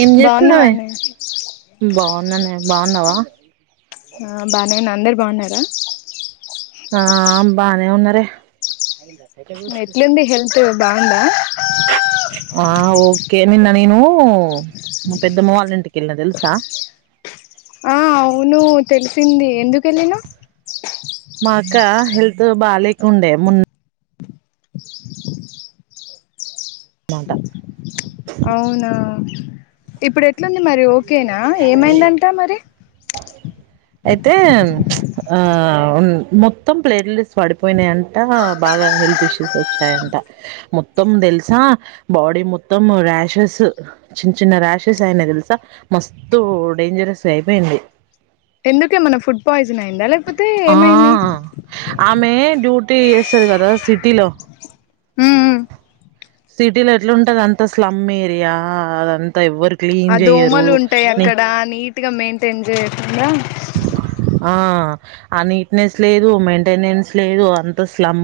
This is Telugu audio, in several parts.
ఏం చేస్తున్నావే. బాగున్నావానే బాగున్నానే బాగున్నవా. ఆ బానేే ఉన్నా. అందరు బాగున్నారా. ఆ అం బానే ఉన్నారే. బ ఎట్లుంది హెల్త్ బాగుందా ఆ ఓకే. నిన్న నేనూ మా పెద్దమ్మ వాళ్ళ ఇంటికెళ్ళిన తెలుసా. ఆ అవునూ తెలిసిందీ ఎందుకెళ్ళినవ్. మా అక్కా హెల్త్ బాలేకుండే ముం మాటా అవునా ఇప్పుడ్లెట్ ఎట్లుంది మరీ ఓకేనా, ఏమైందంట మరి. అయితే ప్చ్ ఆ మొత్తం ప్లేట్లెట్స్ పడిపోయినయంటా బాగా హెల్త్ ఇష్యూస్ వచ్చాయంట. మొత్తం తెల్సా బాడీ మొత్తము ర్యాషెస్. చిన్న చిన్న ర్యాషెస్ అయినయ్ తెలుసా. మస్తు డేంజరస్గా అయిపోయింది ఎందుకే మన ఫుడ్ పాయిసన్ ఆ ఆమె డ్యూటీ ఇారు కదా సిటీలో ఉమ్, ఉమ్. సిటీలో ఎట్లాంటది అంత స్లమ్ ఏరియా అదంతా ఎవ్వరు క్లీన్ చెయరు న పూర్తిగా మెయింటైన్ చేయకుండా ఆ ఆ నీట్నెస్ లేదు మెయింటెనెన్స్ లేదు అంత స్లమ్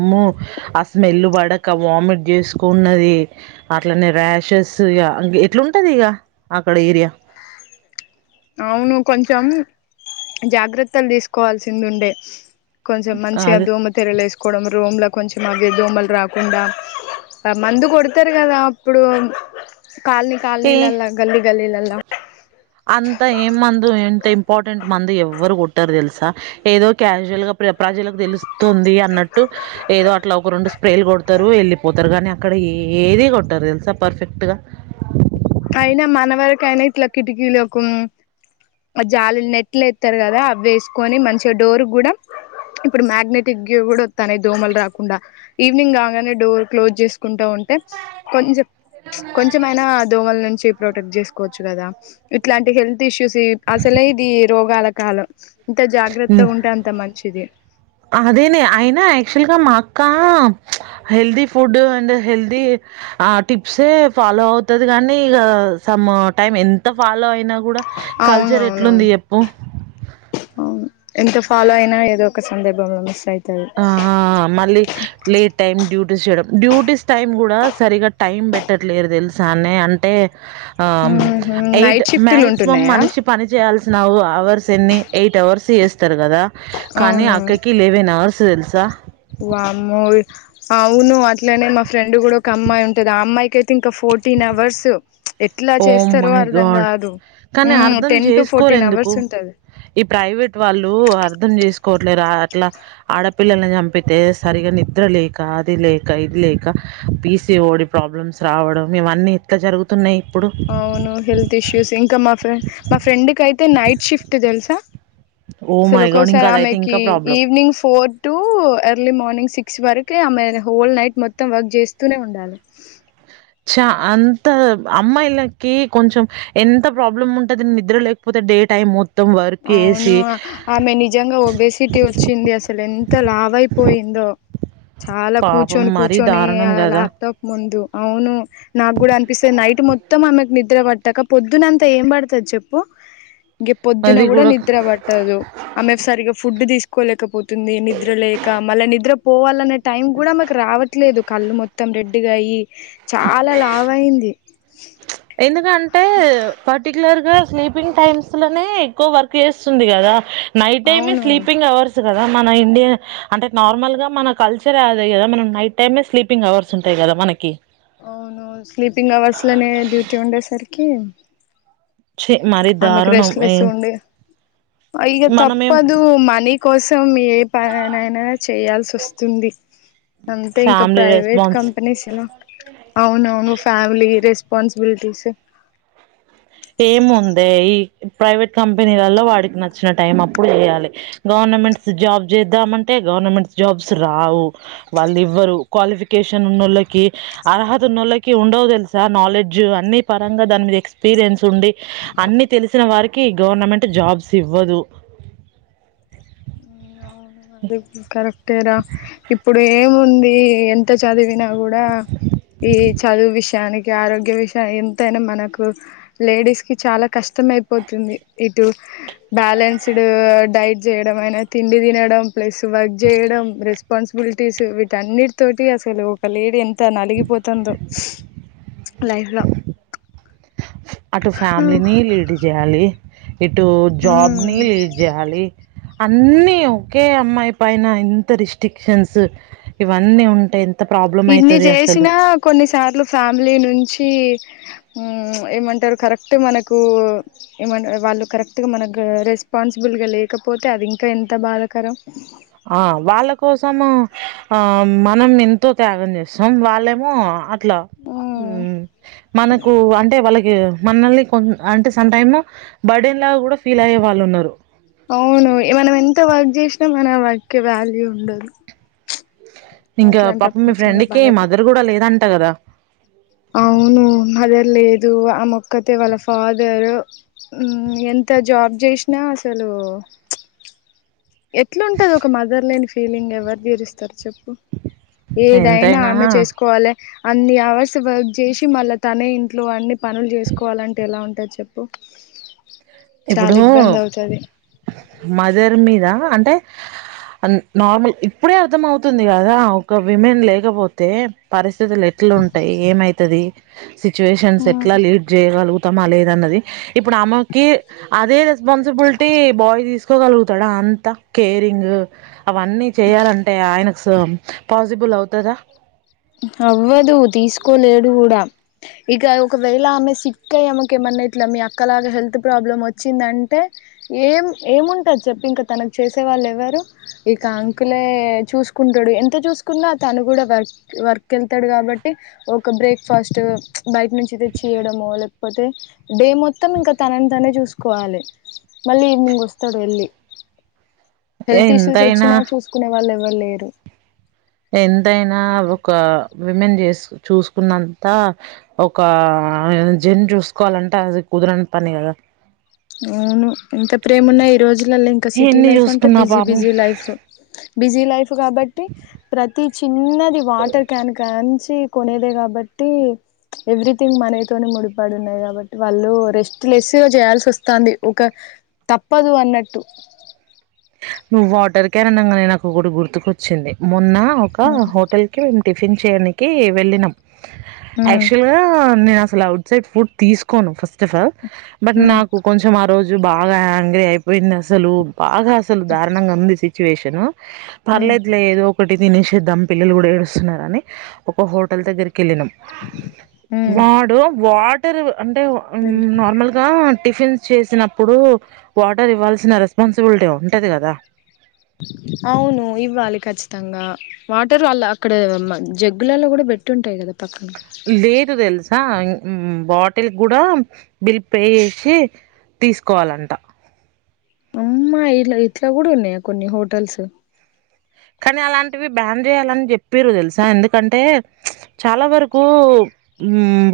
ఆ స్మెల్ పడక వామిట్ చేసుకున్నది అట్లనే ర్యాషెస్ ఇ ఎట్లాంటది ఇక అక్కడ ఏరియా అవును కొంచెం జాగ్రత్తలు తీసుకోవాల్సింది ఉండే కొంచెం మంచిగా అదే దోమత తెరలేేసు కూడా రోమ్లో కొంచెం అవి దోమలు రాకుండా మందు కొడతారు కదా అప్పుడు కాలనీ ఏ కల్నీలలా గల్లీ గల్లీలెలా అంత ఏం మందు ఎంత ఇంపార్టెంట్ మందు ఎవ్వరు కొట్టారు తెలుసా ఏదో క్యాజువల్ గా ప్ర ప్రజలకు తెలుస్తుంది అన్నట్టు ఏదో అట్లా ఒకరుండు స్ప్రేలు కొడతారు వెళ్ళిపోతారు కానీ అక్కడ ఏది కొట్టారు తెలుసా పర్ఫెక్ట్ గా [inaudible] ఎవరకయినా ఇట్లా కిటికీలు జాలి నెట్లు ఇస్తారు కదా అవి వేసుకొని మంచిగా డోర్ కూడా ఇప్పుడు మ్యాగ్నెటిక్ కూడా వస్తాన దోమలు రాకుండా ఈవినింగ్ కాగానే డోర్ క్లోజ్ చేసుకుంటా ఉంటే కొంచెం ఎద ఉంద రాణ ను ప్రొటెక్ట్ చేసుకోవచ్చు కదా ఇట్లాంటి హెల్త్ ఇష్యూస్ అసలే ఇది రోగాల కాలం ఇంత జాగ్రత్తగా ఉంటే అంత మంచిది అదేనే అయినా యాక్చువల్గా మా అక్క హెల్దీ ఫుడ్ అండ్ హెల్తీ ఆ టిప్సే ఫాలో అవుతుది కానీ ఇక సమ్ టైం ఎంత ఫాలో అయి అవున అవును అవును ఎంత ఫాలో అయినా ఏదో ఒక సందర్భంలో మస్యి ఆ మళ్ళీ లేట్ టైమ్ డ్యూటీ చేయడం డ్యూటీస్ టైమ్ కూడా సరిగా టైమ్ పెట్టట్లేదు తెలుసా అన్న అంటే ఆ ఉహు ఎయిట్ నైట్ షిఫ్ట్లు మాక్సిమం ఉంటున్నాయా మనిషి పని చేయాల్ నావు హవర్స్ ఎన్ని ఎయిట్ అవర్స్ ఎస్ కదా కానీ అక్కరికి లెవెన్ అవర్స్ దెలుసా. వామ అవును అట్లనే మా ఫ్రెండ్ కూడా ఒక అమ్మాయి ఉంటది ఆ అమ్మాయికి అయితే ఇంకా ఫోర్టీన్ అవర్స్ ఎట్లా ఓం చేస్తారో మై అర్ధం గాడ్ కాదు కానీ మ్మ్ అర్థం టెన్ టు చేసుకోరు ఫోర్టీన్ ఎందుకు అవర్స్ ఉంటది ఈ ప్రైవేట్ వాళ్ళు అర్ం అర్థం చేసుకోవట్లేదు అట్లా ఆడపిల్లల్ని చంపితే సరిగగా నిద్ర లేక అది లేక ఇది లేక పీసీ ఓడి ప్రాబ్లమ్స్ రావడం ఇవన్నీ ఎట్లా జరుగుతున్నాయి ఇప్పుడు అవును హల్త్ ఇష్యూస్ ఇంకా మా ఫ మా ఫ్రెంకియితే మతే నైట్ షిఫ్ట్ ఇద తెల్సా ఓ సలు మై గాడ్ ఒకసారి ఇంకా అదైతే ఆమెకి ఇంకా problem evening four to early morning six వరకు ఆమె హోల్ నైట్ మొత్తం వర్క్ చేస్తూనే ఉండాలి చ అంత అమ్మాయిలకి కొంచెం ఎంత ప్రాబ్లం ఉంటంది నిద్ర లేకపోతే డే టైమ్ అవును ఆమె నిజంగా ఒబేసిటీ వచ్చింది అసలు ఎంత లావయిపోయిందో చాలా పాపం కూర్చొని మరీ కూర్చొని దారుణం ఆ కదా ల్యాప్టాప్ ముందు అవును నాకు కూడా అనిపిస్తది నైట్ మొత్తం ఆమెకు ని నిద్ర పట్టక పొద్దునంత ఏం పడుతది చెప్పు గీ పొద్ పొద్దున అది గూడా కూడా నిద్ర పట్టదు ఆమెకు సరిగ్గా ఫుడ్ తీసు కోలేకపోతుంది నిద్ర లేక మళ్ళ నిద్ర పోవాలన్న టైం కూడా ఆమెకు రావట్లేదు కళ్ళు మొత్తం రెడ్డిగా అయ్యి చాలా లావ అయింది అ అంటే పటి రెగ్యులర్ గా స్లీపింగ్ టైమ్స్ లోనే ఎక్కువ వర్క్ చేస్తుంది కదా నైట్ ఏమి అవును స్లీపింగ్ అవర్స్ కదా మన ఇండియన్ అంటే నార్మల్ గా మన కల్చరే అది గదా మనం నైట్ టైమే స్లీపింగ్ అవర్స్ ఉంటాయి గదా మనకి అవును స్లీపింగ్ అవర్స్ లోనే డ్యూటీ ఉండే సరికి చి మరి ఆమెకు దారుణం రెష్లెస్ ఉండేది ఇగ మనం ఏం తప్పదు మనీ కోసం ఏ పనినైనా చేయాల్సి వస్తుంది అంతే ఇంకా ఫ్యామిలీ ప్రైవేట్ రెస్పాన్స్ కంపెనీస్ ఎలా అవునవును ఫ్యామిలీ రెస్ స్పాన్సిబిలిటీ స్ ఏము ఉందే ఈ ప్రైవేట్ కంపెనీలలో వాడికి నచ్చిన టైం అప్పుడు చేయాలి గవర్నమెంట్స్ జాబ్ జేద్దామంటే గవర్నమెంట్ జాబ్స్ రావు వాళ్ళు ఇవ్వరు క్వాలిఫికేషన్ ఉన్నో ళ్ళకి అర్హత ఉన్నోళ్ళకి ఉండవు తెలుసా నాలెడ్జ్ అన్ని పరంగా దాని మీద ఎక్స్పీరియన్స్ ఉండి అన్ని తెలిసిన వారికి గవర్నమెంట్ జాబ్స్ ఇవ్వదు అవును అది కరెక్ట్ రా ఇప్పుడు ఏముంది ఎంత చదివినా కూడా ఈ చదువు విషయానికి ఆరోగ్య విషయానికి ఎంతైనా మనకు లేడీస్ కి చాలా కష్ కష్టమైపోతుంది ఇటు బ్యాలెన్స్డ్ డైట్ చేయడం అయినా తిండి తినడం ప్లస్ వర్క్ జేయడం రెస్ రెస్పాన్సిబిలిటీస్ వీటన్నిటి తోటి అసలు ఒక లేడీ ఎంత నలిగిపోతుందొ లైఫ్ లో అటు ఫ్యామిలీని లీడ్ జేయాలి ఇటు జాబ్ ని లీడ్ జేయాలి అన్నీ ఓకే అమ్మాయి పైన ఇంత రిస్ట్రిక్షన్స్ ఇవన్నీ ఉంటాయి ఇన్ని చేసినా కొన్నిసార్లు ఫ్యామిలీ నుంచి ఊ ఏమంటారు కరెక్ట్ మనకు ఏమంటారు వాళ్ళు కరెక్ట్ గా మనకు రెస్పాన్సిబుల్గా లేకపోతే అది ఇంకా ఎంత బాధాకరం ఆ వాళ్ళ కోసము ఆ మనం ఎంతో త్యాగం చేస్తాం వాళ్ళేమో మ్మ్ మనకు అంటే వాళ్ళ మనల్ని కొ అంటే స టైమ్ బర్డన్ లా కూడా ఫీల్ అయ్యే వాళ్ళు ఉన్నారు అవును మనం ఎంత వర్క్ చేసినా మన వర్క్ కి వాల్యూ ఉండదు ఇంకా పాపం అట్లాంటప్పుడు మీ చాలా ఫ్రెండ్కి బాధాకరం మదర్ కూడా లేదంట కదా అవును మదర్ లేదు ఆ మొక్కతే వాళ్ళ ఫాదర్ ఎంత జాబ్ చేసినా అసలు ఎట్లా ఉంటది ఒక మదర్ లేని ఫీలింగ్ ఫీలింగ్ ఎవరు తీరుస్తారు చెప్పు ఏదైనా ఎంతైనా ఆమె చేసుకోవాలి అన్ని అవర్స్ వర్క్ చేసి మళ్ళా తనే ఇంట్లో అన్నీ పనులు చేసుకోవాలంటే ఎలా ఉంటది చెప్పు చాలా ఇప్పుడు ఇబ్బంది అవుతది మదర్ మీద అంటే నార్మల్ ఇప్పుడే అర్థం అవుతుంది కదా ఒక విమెన్ లేకపోతే పరిస్థితి పతులు ఎట్లా ఉంటాయి ఏమైతే తది సిచ్యువేషన్స్ ఎట్లా లీడ్ చేయగలుగు త్తమా లేదన్నది ఇప్పుడు అమ్మేకి అదే రెస్పాన్సిబిలిటీ బాయ్ తీసుకోగలుగుతాడా అంత కేరింగ్ అవన్నీ చేయాలంటే ఆయన పాజిబుల్ అవుతాదా అవ్వదు తీసుకోలేడు కూడా ఇక ఒకవేళ ఆమె సిక్క్క అయ్యామక ఏమన్నా ఇట్లా మీ అక్కలాగా హెల్త్ ప్రాబ్లం వచ్చిందంటే ఏం ఏముంటది చెప్పి ఇంక తనకు చేసే వాళ్ళు ఎవ్వరు ఇక అంకులే చూసుకుంటాడు ఎంత చూసుకున్నా తను కూడా వర్క్ వెళ్తాడు కాబట్టి ఒక బ్రేక్ఫాస్ట్ బయట నుంచి అయితే చేయడముో లేకపోతే డే మొత్తం ఇంకా తనని తనే చూసుకోవాలి మళ్ళీ ఈవినింగ్ వస్తాడు వెళ్ళి హెల్త్ ఇష్యూస్ ఎంతైనా వచ్చినా చూసుకునే వాళ్ళ ఇవలేరు ఎంతైనా ఒక విమెన్ చేసు చూసుకున్నంత ఒక జన్ చూసుకోవాలంటే అది కుదరని పని కదా అవును ఇంత ప్రేమ ఉన్నాయి ఈ రోజులలో ఇంకా సిటీ ఎన్ని లైఫ్ అంటే చూసుకున్నా బిజీ పాపం బిజీ లైఫ్ బిజీ జీ లైఫ్ కాబట్టి ప్రతి చిన్నది వాటర్ క్యాన్ కన్స్ కొనేదే కాబట్టి ఎవ్రీథింగ్ మనతోనే ముడిపడు ఉన్నాయి కాబట్టి వాళ్ళు రెస్ట్ లెస్ చేయాల్సి వస్తు వస్తుంది ఒక తప్పదు అన్నట్టు నువ్వు వాటర్ క్యారన్ంగానే నాకు కూడా గుర్తుకొచ్చింది మొన్న ఒక హోటల్ కి మేము టిఫిన్ చేర్కి వెళ్ళినాం ఉమ్ క్చువల్ గా అసలు అవుట్ సైడ్ ఫుడ్ తీసుకోను first of all but um నాకు కొంచెం ఆ రోజు బాగా హంగ్రీ అయిపోయింది అసలు బాగా అసలు దారుణంగా ఉంది సిచువేషన్ ఉమ్ పర్లేదులే ఏదో ఒకటి దినసే దమ్ పిల్లలు కూడా ఏడుస్తున్నారని ఒక హోటల్ దగ్గరికి క వెళ్ళిన ఉమ్ వాడు వాటి తెరువు అంటే నార్మల్గా టిఫిన్స్ చేసినప్పుడు వాటర్ ఇవ్వాల్సిన రెస్పాన్సిబిలిటీ అవంది అవును ఇవ్వాలి కఖచ్చి మొత్తంగా వాటర్ వాళ్ల అక్కడ జగ్గులలో కూడా పెట్టి ఉంటాయి కదా పక్కన లేదు తెలుసా బాటిల్ కూడా బిల్ పే చేసి తీసుకోవాలంట అమ్మా ఇలా ఇట్లా కూడా ఉన్నాయా కొన్ని హోటల్స్ కానీ అలాంటివి బ్యాన్ చేయాలని చెప్పారు తెలుసా ఎందుకంటే చాలా వరకు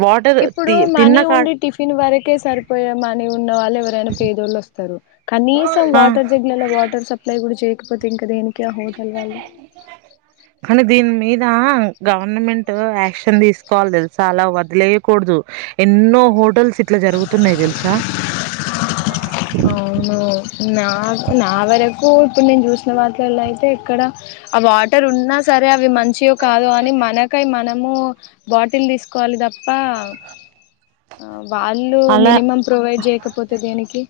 వాటర్ ఇప్పుడు తి తిన్న మనీ కాడ ఉండే టిఫిన్ వరకే సరిపోయే మనీ ఉన్న వాళ్ళు ఎవరైనా పేదోళ్ళు వస్తారు కనీసం ఆ వాటర్ జగ్లలో వాటర్ సప్లై కూడా చేయ కాకపోతే ఇంకా దేనికి క్యా హోటల్ వా కానీ దీని మీద గవర్నమెంట్ యాక్షన్ తీసుకోవాలి తెలుస అలా వదిలేయకూడదు ఎన్నో హోటల్స్ ఇట్లా జరుగుతున్నాయి తెలుసా అను నా నావర ఇప్పుడు నేను చూసిన వాటలల్లో అయితే ఎక్కడ ఆ వాటర్ ఉన్నా సరే అవి మంచివి కాదు అని మనకై మన బాటిల్ తీసుకోవాలి త బవ వాళ్ళు అలా మినిమం ప్రొవైడ్ చేయకపోతే దేనికి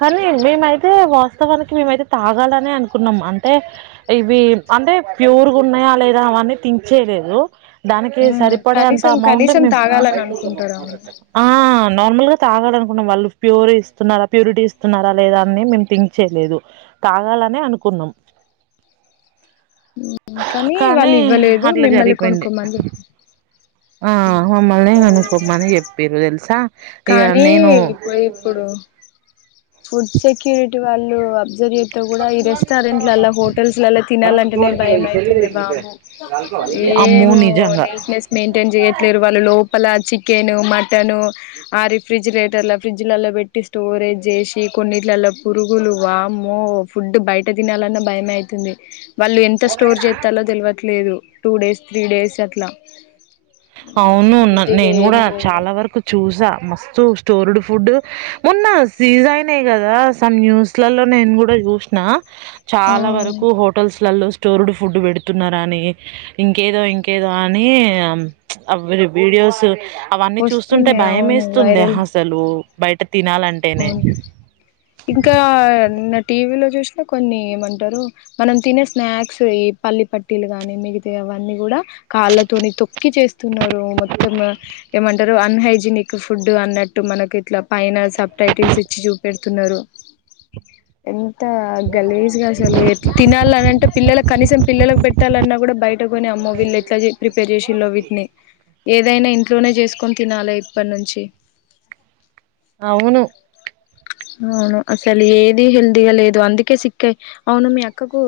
కానీ మేమైతే వాస్తవానికి మేమైతే తాగాలని అనుకున్నాం అంటే ఇవి అంటే ప్యూర్గా ఉన్నాయా లేదా అవన్నీ తించేయలేదు దానికి ఉమ్ సరిపడే అంత కనీసం అమౌంట్ కనీసం మేము తాగాలని అనుకుంటారు అవును ఆ నార్మల్ గా తాగానుకున్నాం వాళ్ళు ప్యూర్ ఇస్తున్నారా ప్యూరిటీ ఇస్తున్నారా లేదా అని మేము థింక్ చేయలేదు తాగాలనే అనుకున్నాం కానీ వాళ్ళు ఇవ్వలేదు అట్లా మిమ్మల్ని జరిగిపోయింది కొనుక్కోమ్మ అని చెప్ప ఆ మమ్మల్నే కొనుక్కోమని చెప్పిరు తెల్సా కానీ పోయి ఇప్పుడు ఫుడ్ సెక్యూరిటీ వాళ్ళు అబ్జర్వ్ త్తే కూడా ఈ రెస్టారెంట్లలల్ల హోటల్స్ అలా తినాలంటేనే భయం అయితుంది బాబు ఏం అమ్మో నిజంగా నీట్నెస్ మెయింటైన్ చేయట్లేరు వాళ్ళు లోప ప్పలా చికెన్ మట్ టను ఆ రిఫ్రిజిరేటర్ల ఫ్రిడ్జ్ లల్ల పెట్టి స్టోరేజ్ చేస్ కొన్నిట్లలో పురుగులు వామ్మో ఫుడ్ బయట తినాలన్న బయం అవుతుంది వాళ్ళు ఎంత స్టోర్ చెత్తల్లో తెలవట్లేదు టూ డేస్ త్రీ డేస్ అట్లా అవును నా హెల్తీగా నేను ఏం కూడా చాలా వరకు చూసా మస్తు స్టోర్డ్ ఫుడ్ మొన్న సీజ్ అయినే కదా సమ్ న్యూస్లల్లో నేను కూడా చూసిన చాలా లేదు వరకు హోటల్స్లలో స్టోర్డు ఫుడ్ పెడుతున్నారని ఇంకేదో ఇంకేదో అని అ వి వీడియోస్ అవన్నీ చూస్తుంటే వస్తున్నాయి భయం అవును వేస్తుంది వైరల్ అసలు బయట తినాలంటేనే. అవును ఇంకా నిన్న టీ వీ లో చూసిన కొన్ని ఏమంటారు మనం తినే స్నాక్స్ ఈ పల్లి పటీలు కాని మిగితా అవన్నీ కూడా కాళ్ళతోని తొక్కి చేస్తున్నారు మొత్తం ఏమంటారు అన్హైజినిక్ ఫుడ్ అన్నట్టు మనకు ఇట్లా పైన సప్ టైటిల్స్ ఇచ్చి చూపెడుతున్నారు ఎ త గలేజ్గా అసలు ఎట్లా తినాలి అనింటే పిల్లల కనీసం పిల్లలలకు పెట్టాలన్న కూడా బైట్ పెట్టుకొని అమ్మో వీళ్ళు ఎట్లా ప్రిపేర్ చేసిల్లో వీటిని ఏదైనా ఇ ట్లోనే చేసుకొని తినాలే ఇప్పటి నుంచి అవును అవును అసలు ఏది హెల్తీగా లేదు అందుకే సిక్కయి అవును మీ అక్కకు